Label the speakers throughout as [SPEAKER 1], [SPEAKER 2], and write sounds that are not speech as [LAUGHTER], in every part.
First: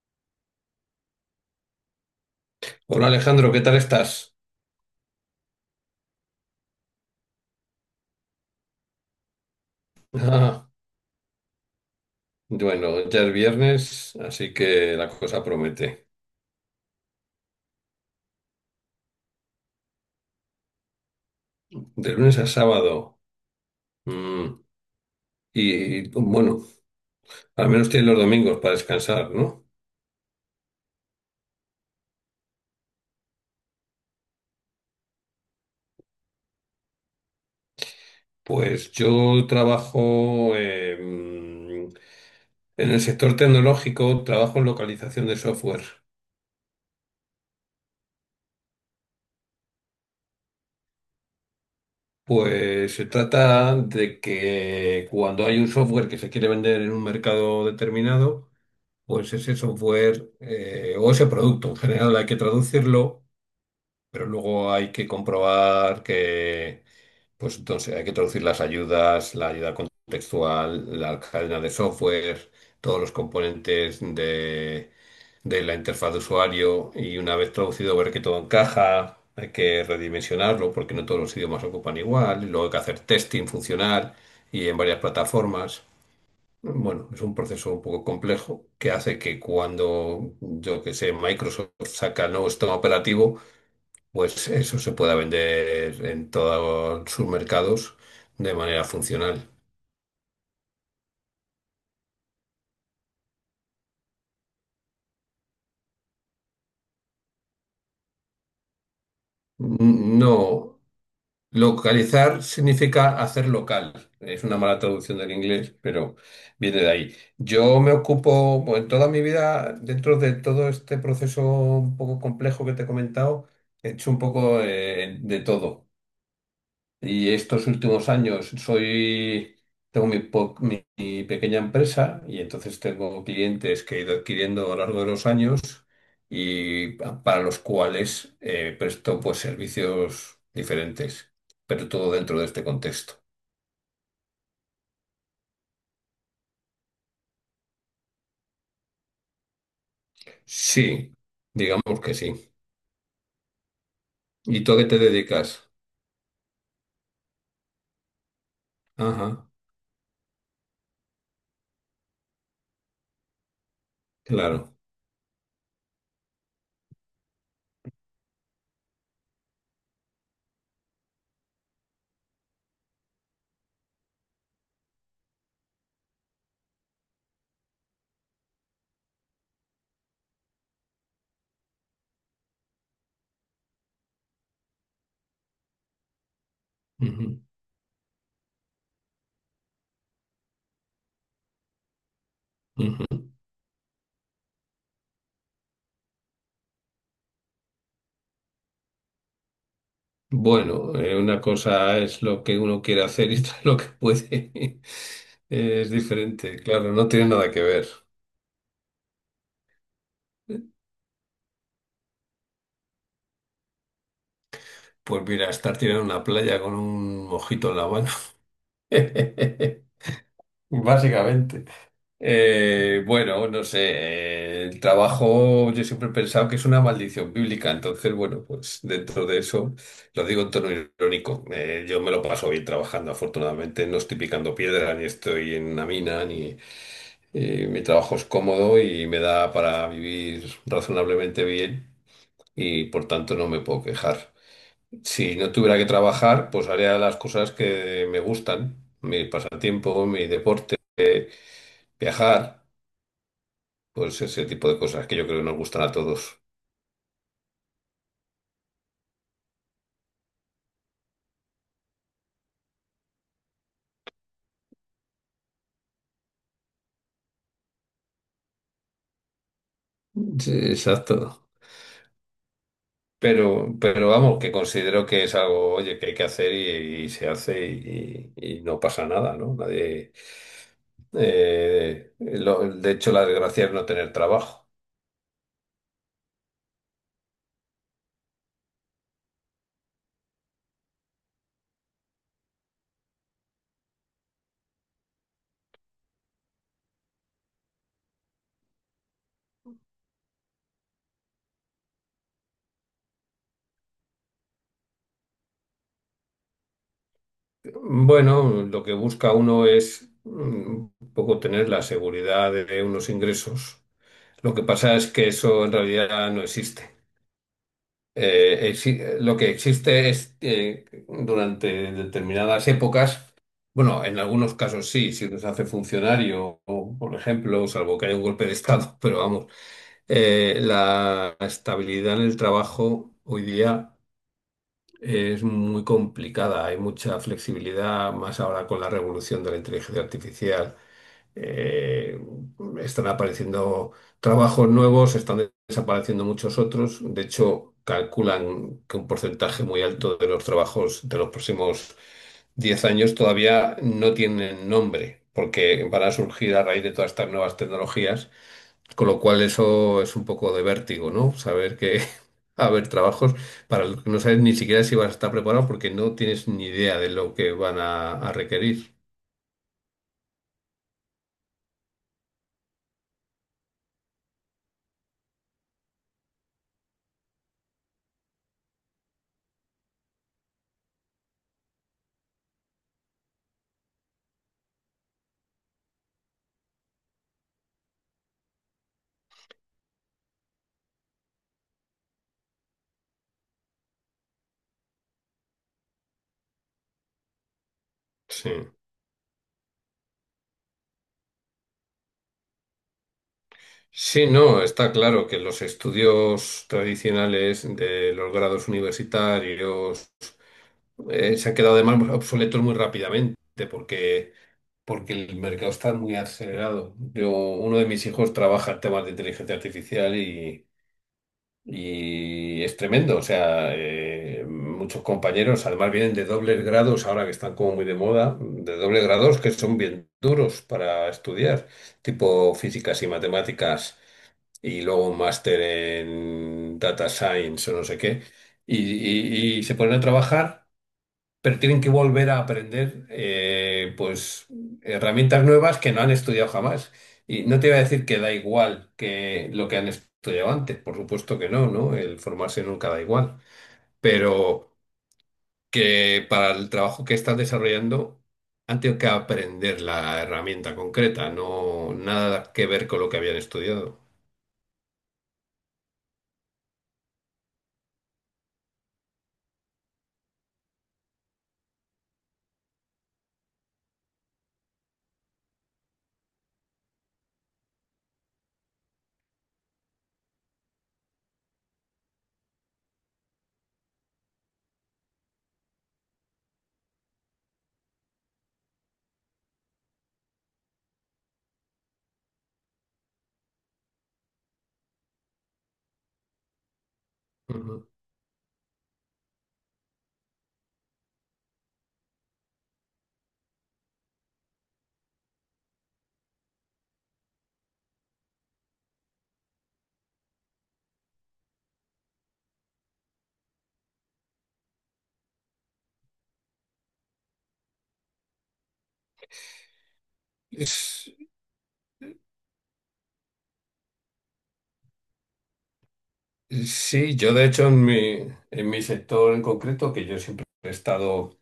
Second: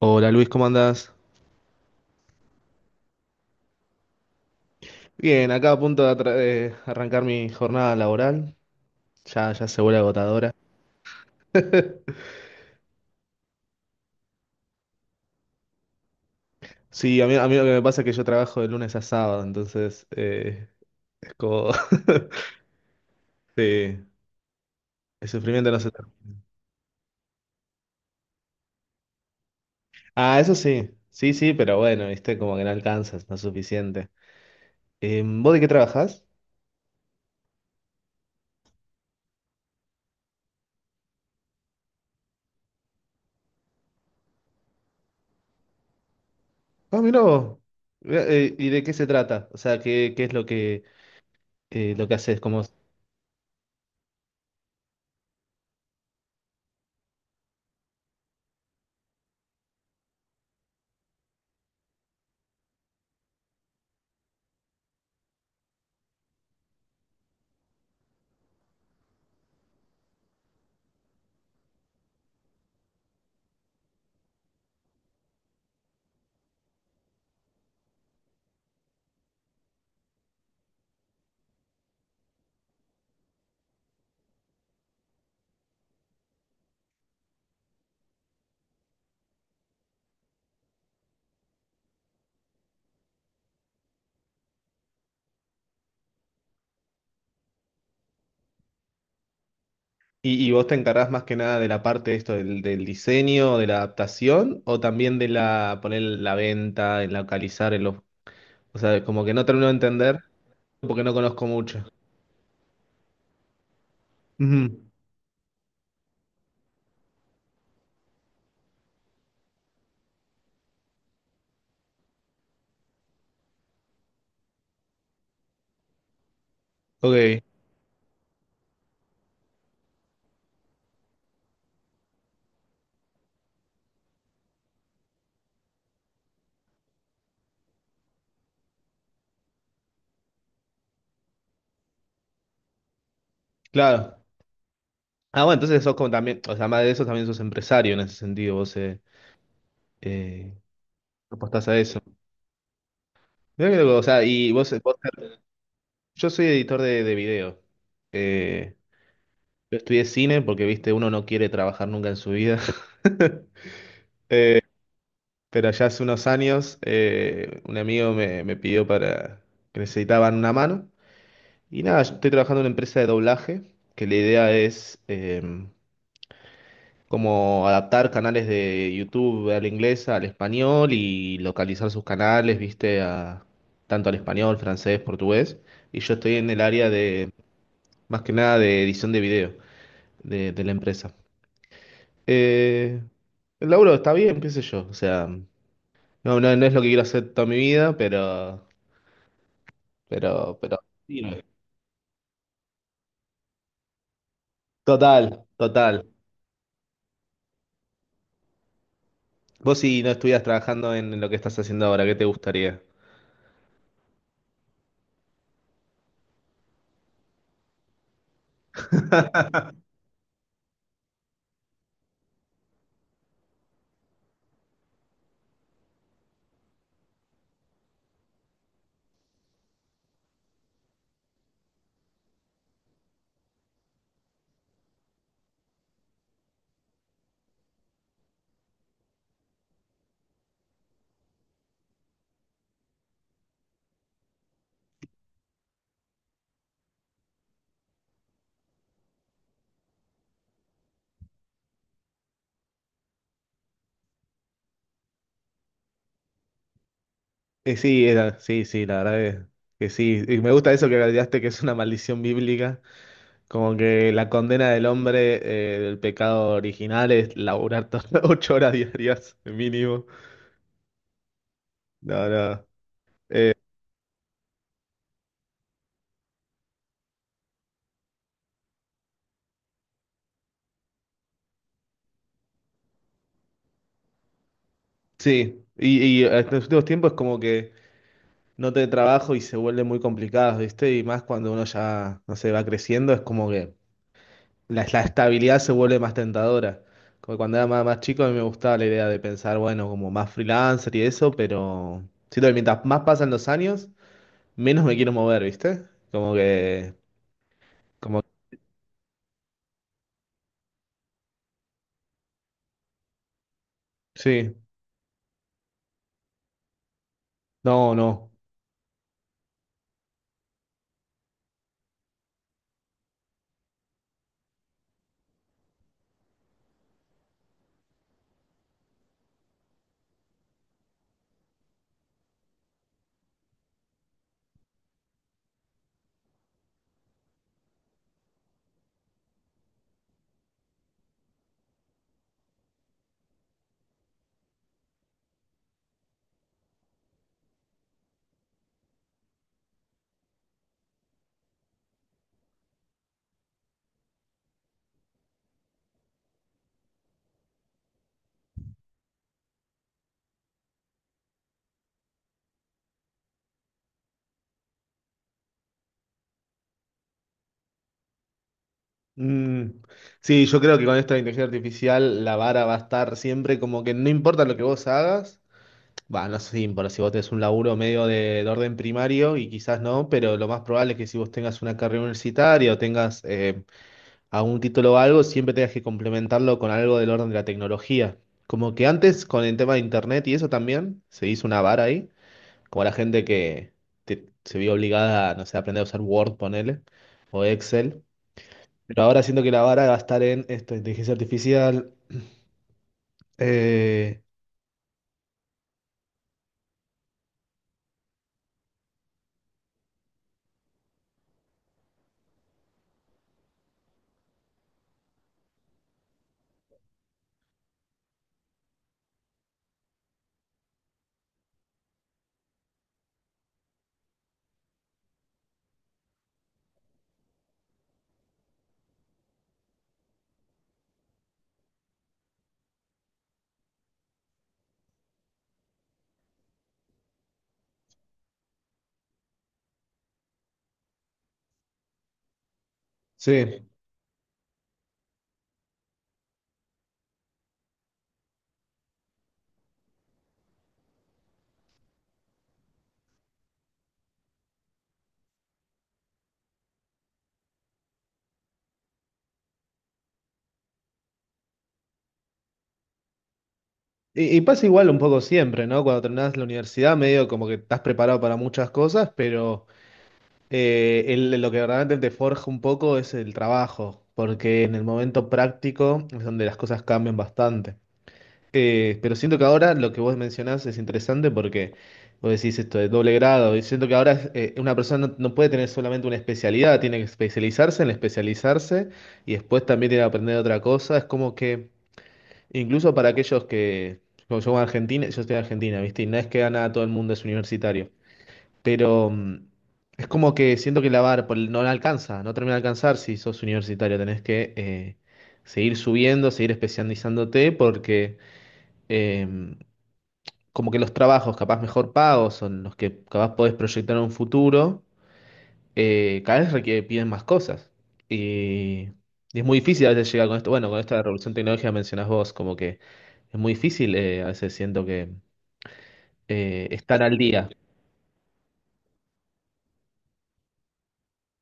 [SPEAKER 1] Hola Luis, ¿cómo andás?
[SPEAKER 2] Hola Alejandro, ¿qué tal estás?
[SPEAKER 1] Bien, acá a punto de arrancar mi jornada laboral. Ya, ya se vuelve
[SPEAKER 2] [LAUGHS]
[SPEAKER 1] agotadora.
[SPEAKER 2] Ah,
[SPEAKER 1] [LAUGHS]
[SPEAKER 2] bueno, ya es viernes, así que la cosa promete.
[SPEAKER 1] Sí, a mí lo que me pasa es que yo trabajo de lunes a sábado, entonces es como.
[SPEAKER 2] De lunes a sábado.
[SPEAKER 1] [LAUGHS] Sí,
[SPEAKER 2] Mm,
[SPEAKER 1] el sufrimiento no se
[SPEAKER 2] y
[SPEAKER 1] termina.
[SPEAKER 2] bueno, al menos tienes los domingos para descansar, ¿no?
[SPEAKER 1] Ah, eso sí, sí, sí, pero bueno, viste, como que no alcanzas, no es suficiente. ¿Vos de qué trabajás?
[SPEAKER 2] Pues yo trabajo en el sector tecnológico, trabajo en localización de software.
[SPEAKER 1] Ah, mirá vos. Mirá, ¿y de qué se trata? O sea, ¿qué es lo que haces? ¿Cómo?
[SPEAKER 2] Pues se trata de que cuando hay un software que se quiere vender en un mercado determinado, pues ese software o ese producto en general hay que traducirlo, pero luego hay que comprobar pues entonces hay que traducir las ayudas, la ayuda contextual, la cadena de software, todos los componentes de la interfaz de usuario y una vez traducido ver que todo encaja. Hay que redimensionarlo porque no todos los idiomas ocupan igual. Y luego hay que hacer testing funcional y en varias plataformas. Bueno, es un proceso un poco complejo que hace que cuando, yo que sé, Microsoft saca el nuevo sistema operativo, pues eso se pueda vender en todos sus mercados de manera funcional.
[SPEAKER 1] ¿Y vos te encargás más que nada de la parte de esto del diseño, de la adaptación, o también de la poner la venta, en localizar, en los, o sea, como que no termino de entender
[SPEAKER 2] No,
[SPEAKER 1] porque no conozco mucho.
[SPEAKER 2] localizar significa hacer local. Es una mala
[SPEAKER 1] Ujú.
[SPEAKER 2] traducción del inglés, pero viene de ahí. Yo me ocupo, bueno, en toda mi vida, dentro de todo este proceso un poco complejo que te he comentado, he hecho un poco de todo. Y
[SPEAKER 1] Ok,
[SPEAKER 2] estos últimos años tengo mi pequeña empresa y entonces tengo clientes que he ido adquiriendo a lo largo de los años y para los cuales presto pues servicios diferentes, pero todo dentro de este contexto.
[SPEAKER 1] claro. Ah, bueno, entonces sos como también, o sea, además de eso también sos empresario en ese sentido, vos eh,
[SPEAKER 2] Sí,
[SPEAKER 1] apostás a eso.
[SPEAKER 2] digamos que sí.
[SPEAKER 1] Mirá que loco, o sea,
[SPEAKER 2] ¿Y tú a qué te dedicas?
[SPEAKER 1] yo soy editor de video. Eh,
[SPEAKER 2] Ajá,
[SPEAKER 1] yo estudié cine porque, viste, uno no quiere trabajar nunca en su vida. [LAUGHS]
[SPEAKER 2] claro.
[SPEAKER 1] Pero ya hace unos años un amigo me pidió para que necesitaban una mano. Y nada, yo estoy trabajando en una empresa de doblaje, que la idea es como adaptar canales de YouTube al inglés, al español y localizar sus canales, viste, a, tanto al español, francés, portugués. Y yo estoy en el área de,
[SPEAKER 2] Ujú,
[SPEAKER 1] más que nada, de edición de video de la empresa. Eh,
[SPEAKER 2] ujú.
[SPEAKER 1] el laburo está bien, qué sé yo. O sea, no, no, no es lo que quiero hacer toda mi vida, pero. Pero,
[SPEAKER 2] Bueno,
[SPEAKER 1] sí, no.
[SPEAKER 2] una cosa es lo que uno quiere hacer y otra lo que puede. [LAUGHS]
[SPEAKER 1] Total,
[SPEAKER 2] Es
[SPEAKER 1] total.
[SPEAKER 2] diferente, claro, no tiene nada que ver.
[SPEAKER 1] Vos si no estuvieras trabajando en lo que estás haciendo ahora, ¿qué te gustaría?
[SPEAKER 2] Pues mira, estar tirando en una playa con un mojito en la mano. [LAUGHS] Básicamente. Bueno, no sé, el trabajo yo siempre he pensado que es una maldición bíblica, entonces bueno, pues dentro de eso lo digo en tono irónico. Yo me lo paso bien trabajando, afortunadamente no estoy picando piedra, ni estoy en una mina, ni mi trabajo es cómodo y me da para vivir razonablemente bien. Y por tanto no me puedo quejar. Si no tuviera que trabajar, pues haría las cosas que me gustan, mi pasatiempo, mi deporte, viajar, pues ese tipo de cosas que yo creo que nos gustan a todos.
[SPEAKER 1] Sí, sí, sí, la verdad es que sí. Y me gusta eso que agregaste que es una maldición bíblica, como que la condena del hombre, del pecado original es laburar [LAUGHS] 8 horas diarias mínimo.
[SPEAKER 2] Sí, exacto.
[SPEAKER 1] No, no.
[SPEAKER 2] Pero vamos, que considero que es algo, oye, que hay que hacer y se hace y no pasa nada, ¿no? Nadie, de hecho, la desgracia es no tener trabajo.
[SPEAKER 1] Sí, y en los últimos tiempos es como que no te trabajo y se vuelve muy complicado, ¿viste? Y más cuando uno ya, no sé, va creciendo, es como que. La estabilidad se vuelve más tentadora. Como cuando era más, más chico, a mí me gustaba la idea de pensar, bueno, como más freelancer y eso, pero siento que mientras más pasan los años, menos me quiero mover, ¿viste? Como que, como,
[SPEAKER 2] Bueno, lo que busca uno es mm, un poco tener la seguridad de unos ingresos. Lo
[SPEAKER 1] sí,
[SPEAKER 2] que pasa es que eso en realidad no existe.
[SPEAKER 1] no, no.
[SPEAKER 2] Lo que existe es durante determinadas épocas, bueno, en algunos casos sí, si uno se hace funcionario, o, por ejemplo, salvo que haya un golpe de estado, [LAUGHS] pero vamos, la estabilidad en el trabajo hoy día es muy complicada, hay mucha flexibilidad, más ahora con la revolución de la inteligencia artificial. Eh, Están apareciendo trabajos nuevos, están desapareciendo muchos otros. De hecho, calculan que un porcentaje muy alto de los trabajos de los próximos 10 años todavía no tienen nombre, porque van a surgir a raíz de todas estas nuevas tecnologías con lo cual eso es un poco de vértigo, ¿no? Saber que [LAUGHS] va a haber trabajos para los que no sabes ni siquiera si vas a estar preparado porque no tienes ni idea de lo que van a requerir.
[SPEAKER 1] Mm, sí, yo creo que con esta inteligencia artificial la vara va a estar siempre como que no importa lo que vos hagas. Va, no sé si importa si vos tenés un laburo medio de orden primario y quizás no, pero lo más probable es que si vos tengas una carrera universitaria o tengas a un título o algo, siempre tengas que complementarlo con algo del orden de la tecnología. Como que antes con el tema de internet y eso también, se hizo una vara ahí, como la gente que se vio obligada a, no sé, aprender a usar Word, ponele, o Excel.
[SPEAKER 2] Sí.
[SPEAKER 1] Pero ahora siento que la vara va a estar en esto, inteligencia artificial. eh,
[SPEAKER 2] Sí, no, está claro que los estudios tradicionales de los grados universitarios se han quedado además obsoletos muy rápidamente porque, porque el mercado está muy acelerado. Yo, uno de mis hijos trabaja en temas de inteligencia artificial y... Y es tremendo, o sea, muchos compañeros además vienen de dobles grados, ahora que están como muy de moda, de dobles grados que son bien duros para estudiar, tipo físicas y matemáticas, y luego un máster en data science o no sé qué, y se ponen a trabajar pero tienen que volver a aprender
[SPEAKER 1] sí.
[SPEAKER 2] pues herramientas nuevas que no han estudiado jamás. Y no te iba a decir que da igual que lo que han estudiado antes, por supuesto que no, ¿no? El formarse nunca da igual, pero que para el trabajo que estás desarrollando han tenido que aprender la herramienta concreta, no nada que ver con lo que habían estudiado.
[SPEAKER 1] Y pasa igual un poco siempre, ¿no? Cuando terminás la universidad, medio como que estás preparado para muchas cosas, pero lo que verdaderamente te forja un poco es el trabajo, porque en el momento práctico es donde las cosas cambian bastante. Pero siento que ahora lo que vos mencionás es interesante porque vos decís esto de doble grado, y siento que ahora es, una persona no, no puede tener solamente una especialidad, tiene que especializarse en especializarse y después también tiene que aprender otra cosa. Es como que incluso para aquellos que, como yo en Argentina, yo estoy en Argentina, ¿viste? Y no es que a nada todo el mundo es universitario.
[SPEAKER 2] Ujú.
[SPEAKER 1] Pero es como que siento que la barra por no la alcanza, no termina de alcanzar si sos universitario. Tenés que seguir subiendo, seguir especializándote, porque eh, como que los trabajos capaz mejor pagos, son los que capaz podés proyectar en un futuro, cada vez requieren piden más cosas. Y, y es muy difícil a veces llegar con esto. Bueno, con esta
[SPEAKER 2] Es-
[SPEAKER 1] revolución tecnológica mencionás vos, como que es muy difícil, a veces siento que estar
[SPEAKER 2] Sí,
[SPEAKER 1] al
[SPEAKER 2] yo de
[SPEAKER 1] día.
[SPEAKER 2] hecho en mi sector en concreto, que yo siempre he estado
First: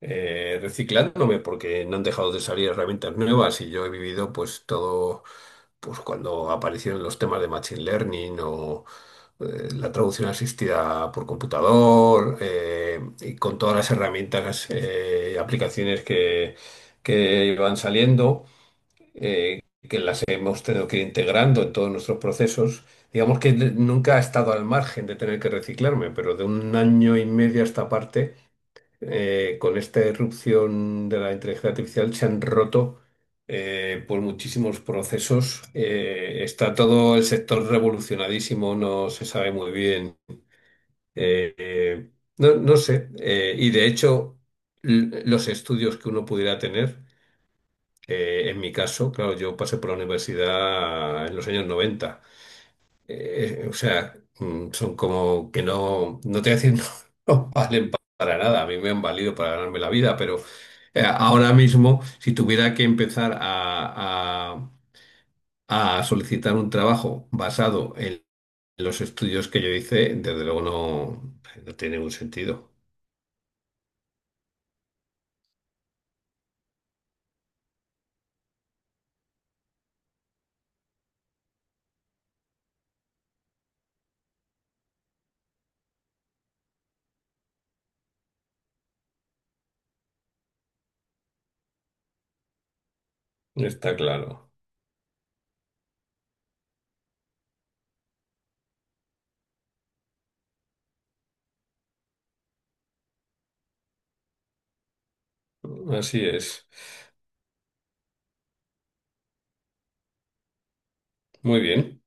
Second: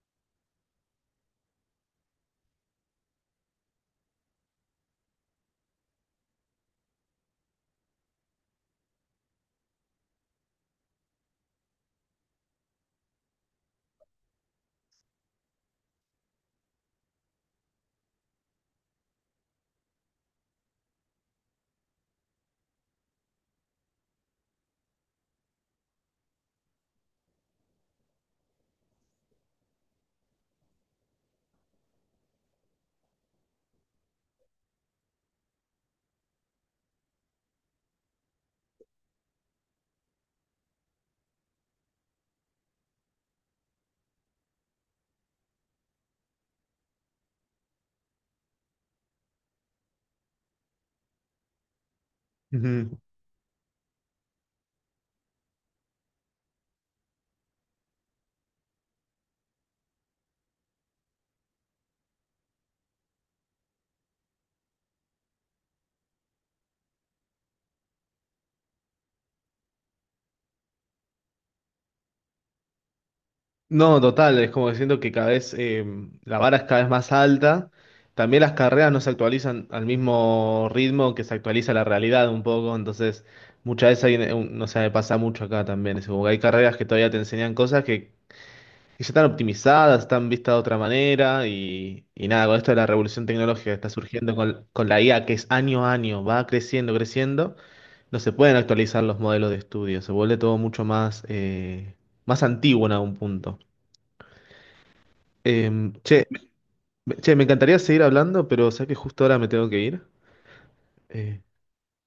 [SPEAKER 2] reciclándome porque no han dejado de salir herramientas nuevas y yo he vivido pues todo, pues cuando aparecieron los temas de Machine Learning o la traducción asistida por computador y con todas las herramientas y aplicaciones que iban saliendo. eh, que las hemos tenido que ir integrando en todos nuestros procesos. Digamos que nunca he estado al margen de tener que reciclarme, pero de un año y medio a esta parte con esta irrupción de la inteligencia artificial se han roto pues muchísimos procesos. Está todo el sector revolucionadísimo, no se sabe muy bien. Eh, eh, no, no sé. Y de hecho, los estudios que uno pudiera tener, en mi caso, claro, yo pasé por la universidad en los años 90
[SPEAKER 1] Ujú.
[SPEAKER 2] o sea, mm, son como que no, no te voy a decir, [LAUGHS] no valen para nada. A mí me han valido para ganarme la vida, pero ahora mismo, si tuviera que empezar a solicitar un trabajo basado en los estudios que yo hice, desde luego no, no tiene ningún sentido.
[SPEAKER 1] No, total, es como diciendo que cada vez la vara es cada vez más alta. También las carreras no se actualizan al mismo ritmo que se actualiza la realidad un poco, entonces muchas veces hay, no sé, me pasa mucho acá también. Es como que hay carreras que todavía te enseñan cosas que ya están optimizadas, están vistas de otra manera y nada, con esto de la revolución tecnológica que está
[SPEAKER 2] Está
[SPEAKER 1] surgiendo
[SPEAKER 2] claro.
[SPEAKER 1] con la IA, que es año a año, va creciendo, creciendo, no se pueden actualizar los modelos de estudio, se vuelve todo mucho más antiguo en algún punto.
[SPEAKER 2] Así
[SPEAKER 1] Che,
[SPEAKER 2] es.
[SPEAKER 1] che, me encantaría seguir hablando, pero sé que justo ahora me tengo que ir. Eh,
[SPEAKER 2] Muy bien.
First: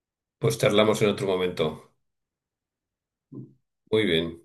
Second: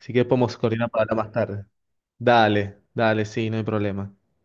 [SPEAKER 1] Así que podemos
[SPEAKER 2] Pues
[SPEAKER 1] coordinar
[SPEAKER 2] charlamos
[SPEAKER 1] para
[SPEAKER 2] en
[SPEAKER 1] hablar
[SPEAKER 2] otro
[SPEAKER 1] más tarde.
[SPEAKER 2] momento.
[SPEAKER 1] Dale, dale, sí, no hay
[SPEAKER 2] Muy
[SPEAKER 1] problema.
[SPEAKER 2] bien.